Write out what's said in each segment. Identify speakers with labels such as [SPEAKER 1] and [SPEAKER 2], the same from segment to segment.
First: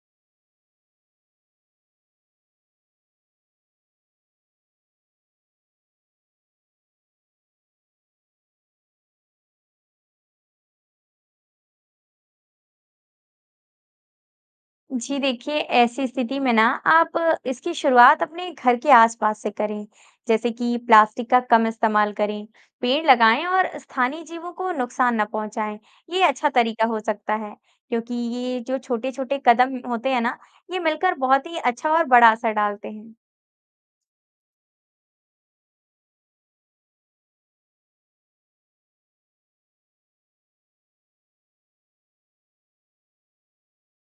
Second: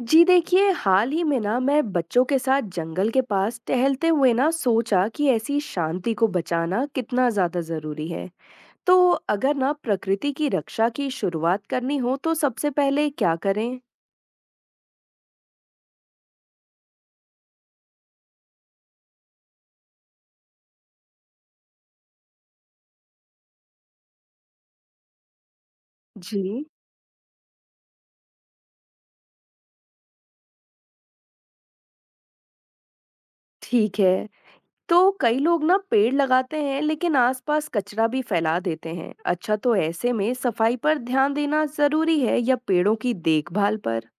[SPEAKER 1] जी देखिए, हाल ही में ना मैं बच्चों के साथ जंगल के पास टहलते हुए ना सोचा कि ऐसी शांति को बचाना कितना ज्यादा जरूरी है। तो अगर ना प्रकृति की रक्षा की शुरुआत करनी हो तो सबसे पहले क्या करें।
[SPEAKER 2] जी देखिए, ऐसी स्थिति में ना आप इसकी शुरुआत अपने घर के आसपास से करें। जैसे कि प्लास्टिक का कम इस्तेमाल करें, पेड़ लगाएं और स्थानीय जीवों को नुकसान न पहुंचाएं। ये
[SPEAKER 1] जी।
[SPEAKER 2] अच्छा तरीका हो सकता है, क्योंकि ये जो छोटे छोटे कदम होते हैं ना, ये मिलकर बहुत ही अच्छा और बड़ा असर डालते हैं।
[SPEAKER 1] ठीक है। तो कई लोग ना पेड़ लगाते हैं लेकिन आसपास कचरा भी फैला देते हैं। अच्छा, तो ऐसे में सफाई पर ध्यान देना जरूरी है या पेड़ों की देखभाल पर।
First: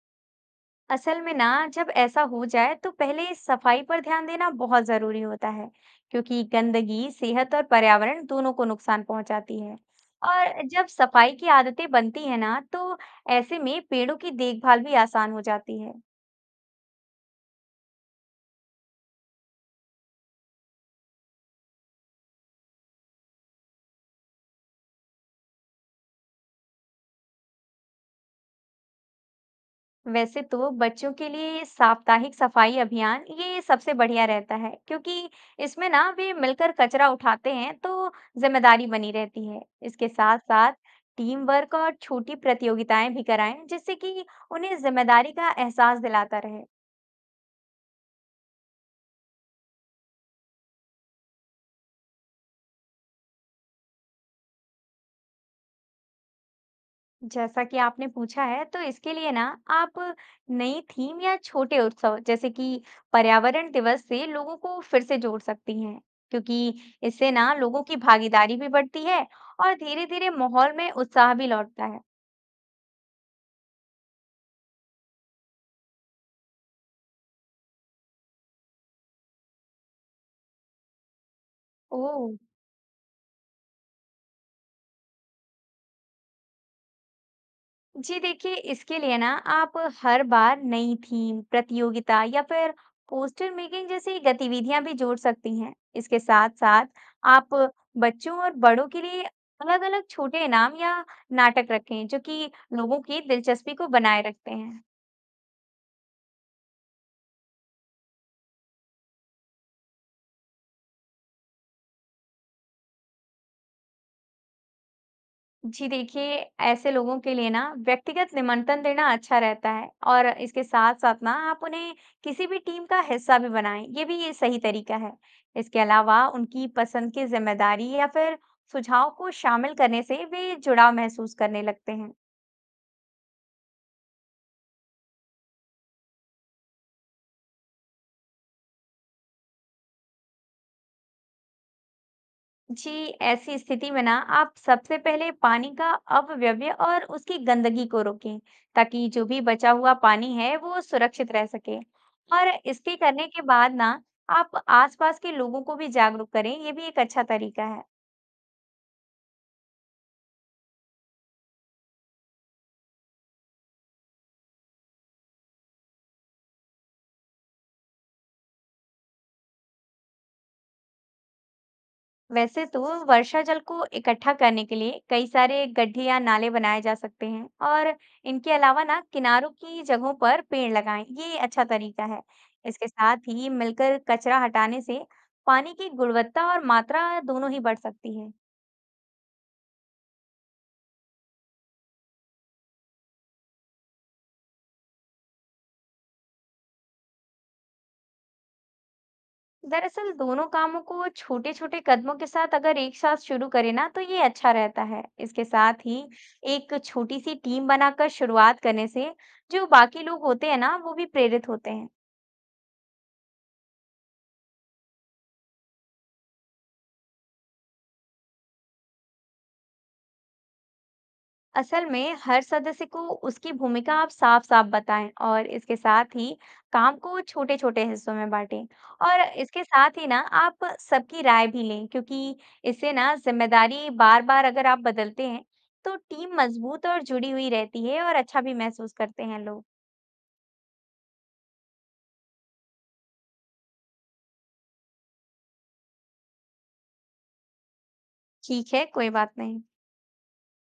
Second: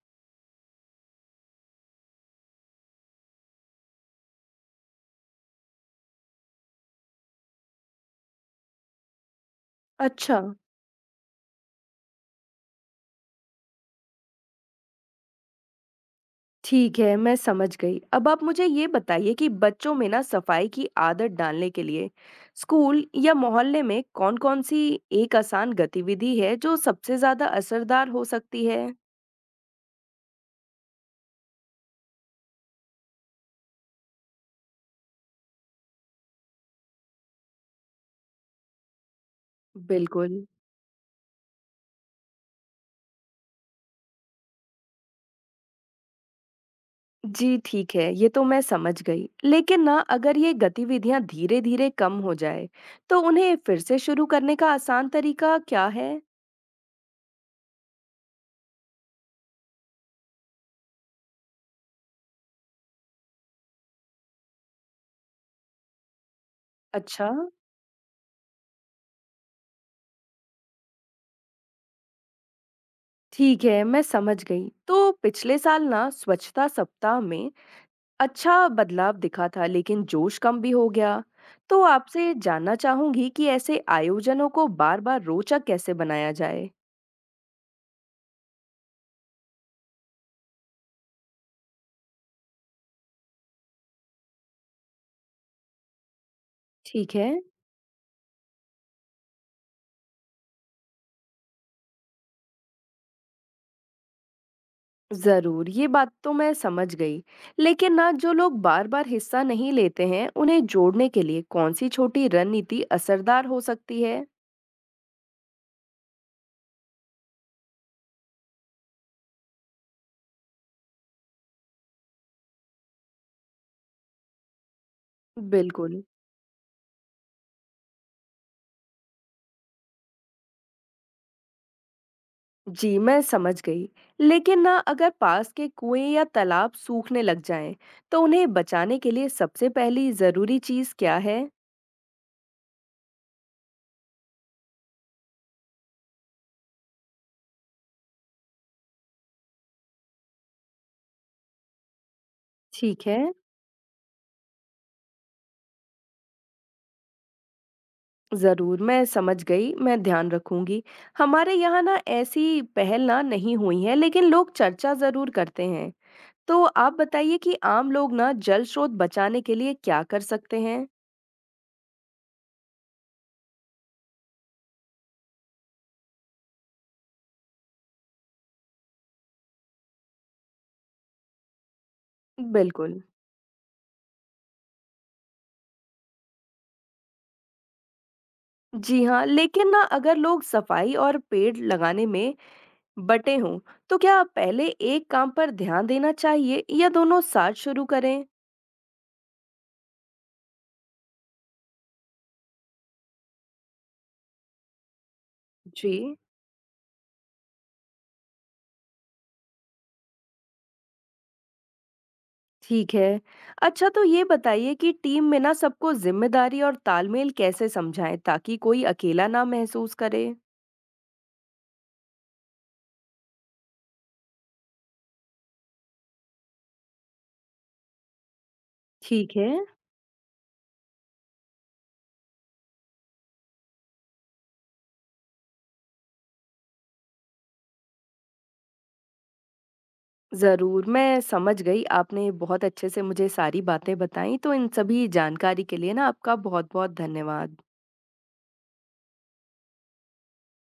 [SPEAKER 2] असल में ना, जब ऐसा हो जाए तो पहले इस सफाई पर ध्यान देना बहुत जरूरी होता है, क्योंकि गंदगी सेहत और पर्यावरण दोनों को नुकसान पहुंचाती है।
[SPEAKER 1] अच्छा।
[SPEAKER 2] और जब सफाई की आदतें बनती है ना, तो ऐसे में पेड़ों की देखभाल भी आसान हो जाती है।
[SPEAKER 1] ठीक है, मैं समझ गई। अब आप मुझे ये बताइए कि बच्चों में ना सफाई की आदत डालने के लिए स्कूल या मोहल्ले में कौन-कौन सी एक आसान गतिविधि है जो सबसे ज़्यादा असरदार हो सकती है?
[SPEAKER 2] वैसे तो बच्चों के लिए साप्ताहिक सफाई अभियान ये सबसे बढ़िया रहता है, क्योंकि इसमें ना वे मिलकर कचरा उठाते हैं, तो जिम्मेदारी बनी रहती है। इसके
[SPEAKER 1] बिल्कुल।
[SPEAKER 2] साथ साथ टीम वर्क और छोटी प्रतियोगिताएं भी कराएं, जिससे कि उन्हें जिम्मेदारी का एहसास दिलाता रहे।
[SPEAKER 1] जी, ठीक है, ये तो मैं समझ गई। लेकिन ना अगर ये गतिविधियाँ धीरे-धीरे कम हो जाए, तो उन्हें फिर से शुरू करने का आसान तरीका क्या है?
[SPEAKER 2] जैसा कि आपने पूछा है, तो इसके लिए ना आप नई थीम या छोटे उत्सव जैसे कि पर्यावरण दिवस से लोगों को फिर से जोड़ सकती हैं, क्योंकि
[SPEAKER 1] अच्छा।
[SPEAKER 2] इससे ना लोगों की भागीदारी भी बढ़ती है और धीरे-धीरे माहौल में उत्साह भी लौटता है।
[SPEAKER 1] ठीक है, मैं समझ गई। तो पिछले साल ना स्वच्छता सप्ताह में अच्छा बदलाव दिखा था लेकिन जोश कम भी हो गया। तो
[SPEAKER 2] ओह
[SPEAKER 1] आपसे जानना चाहूंगी कि ऐसे आयोजनों को बार-बार रोचक कैसे बनाया जाए?
[SPEAKER 2] जी देखिए, इसके लिए ना आप हर बार नई थीम, प्रतियोगिता या फिर पोस्टर मेकिंग जैसी गतिविधियां भी जोड़ सकती हैं। इसके साथ साथ
[SPEAKER 1] ठीक है।
[SPEAKER 2] आप बच्चों और बड़ों के लिए अलग-अलग छोटे इनाम या नाटक रखें जो कि लोगों की दिलचस्पी को बनाए रखते हैं।
[SPEAKER 1] जरूर, ये बात तो मैं समझ गई। लेकिन ना जो लोग बार-बार हिस्सा नहीं लेते हैं, उन्हें जोड़ने के लिए कौन सी छोटी रणनीति असरदार हो सकती है?
[SPEAKER 2] जी देखिए, ऐसे लोगों के लिए ना व्यक्तिगत निमंत्रण देना अच्छा रहता है, और इसके साथ साथ ना आप उन्हें किसी भी टीम का हिस्सा भी बनाएं, ये भी ये सही तरीका है। इसके
[SPEAKER 1] बिल्कुल।
[SPEAKER 2] अलावा उनकी पसंद की जिम्मेदारी या फिर सुझाव को शामिल करने से वे जुड़ाव महसूस करने लगते हैं।
[SPEAKER 1] जी, मैं समझ गई। लेकिन ना अगर पास के कुएं या तालाब सूखने लग जाएं, तो उन्हें बचाने के लिए सबसे पहली जरूरी चीज क्या है?
[SPEAKER 2] जी, ऐसी स्थिति में ना आप सबसे पहले पानी का अपव्यय और उसकी गंदगी को रोकें, ताकि जो भी बचा हुआ पानी है वो सुरक्षित रह सके। और इसके
[SPEAKER 1] ठीक है।
[SPEAKER 2] करने के बाद ना आप आसपास के लोगों को भी जागरूक करें, ये भी एक अच्छा तरीका है।
[SPEAKER 1] ज़रूर, मैं समझ गई, मैं ध्यान रखूंगी। हमारे यहाँ ना ऐसी पहल ना नहीं हुई है, लेकिन लोग चर्चा ज़रूर करते हैं। तो आप बताइए कि आम लोग ना जल स्रोत बचाने के लिए क्या कर सकते हैं?
[SPEAKER 2] वैसे तो वर्षा जल को इकट्ठा करने के लिए कई सारे गड्ढे या नाले बनाए जा सकते हैं, और इनके अलावा ना किनारों की जगहों पर पेड़ लगाएं, ये अच्छा तरीका है। इसके
[SPEAKER 1] बिल्कुल।
[SPEAKER 2] साथ ही मिलकर कचरा हटाने से पानी की गुणवत्ता और मात्रा दोनों ही बढ़ सकती है।
[SPEAKER 1] जी हाँ, लेकिन ना अगर लोग सफाई और पेड़ लगाने में बटे हों, तो क्या पहले एक काम पर ध्यान देना चाहिए या दोनों साथ शुरू करें?
[SPEAKER 2] दरअसल दोनों कामों को छोटे छोटे कदमों के साथ अगर एक साथ शुरू करें ना, तो ये अच्छा रहता है। इसके साथ
[SPEAKER 1] जी।
[SPEAKER 2] ही एक छोटी सी टीम बनाकर शुरुआत करने से जो बाकी लोग होते हैं ना, वो भी प्रेरित होते हैं।
[SPEAKER 1] ठीक है। अच्छा, तो ये बताइए कि टीम में ना सबको ज़िम्मेदारी और तालमेल कैसे समझाएँ ताकि कोई अकेला ना महसूस करे?
[SPEAKER 2] असल में हर सदस्य को उसकी भूमिका आप साफ साफ बताएं, और इसके साथ ही काम को छोटे छोटे हिस्सों में बांटें। और
[SPEAKER 1] ठीक है।
[SPEAKER 2] इसके साथ ही ना आप सबकी राय भी लें, क्योंकि इससे ना जिम्मेदारी बार बार अगर आप बदलते हैं, तो टीम मजबूत और जुड़ी हुई रहती है और अच्छा भी महसूस करते हैं लोग।
[SPEAKER 1] ज़रूर, मैं समझ गई। आपने बहुत अच्छे से मुझे सारी बातें बताईं, तो इन सभी जानकारी के लिए ना आपका बहुत-बहुत धन्यवाद।
[SPEAKER 2] ठीक है, कोई बात नहीं।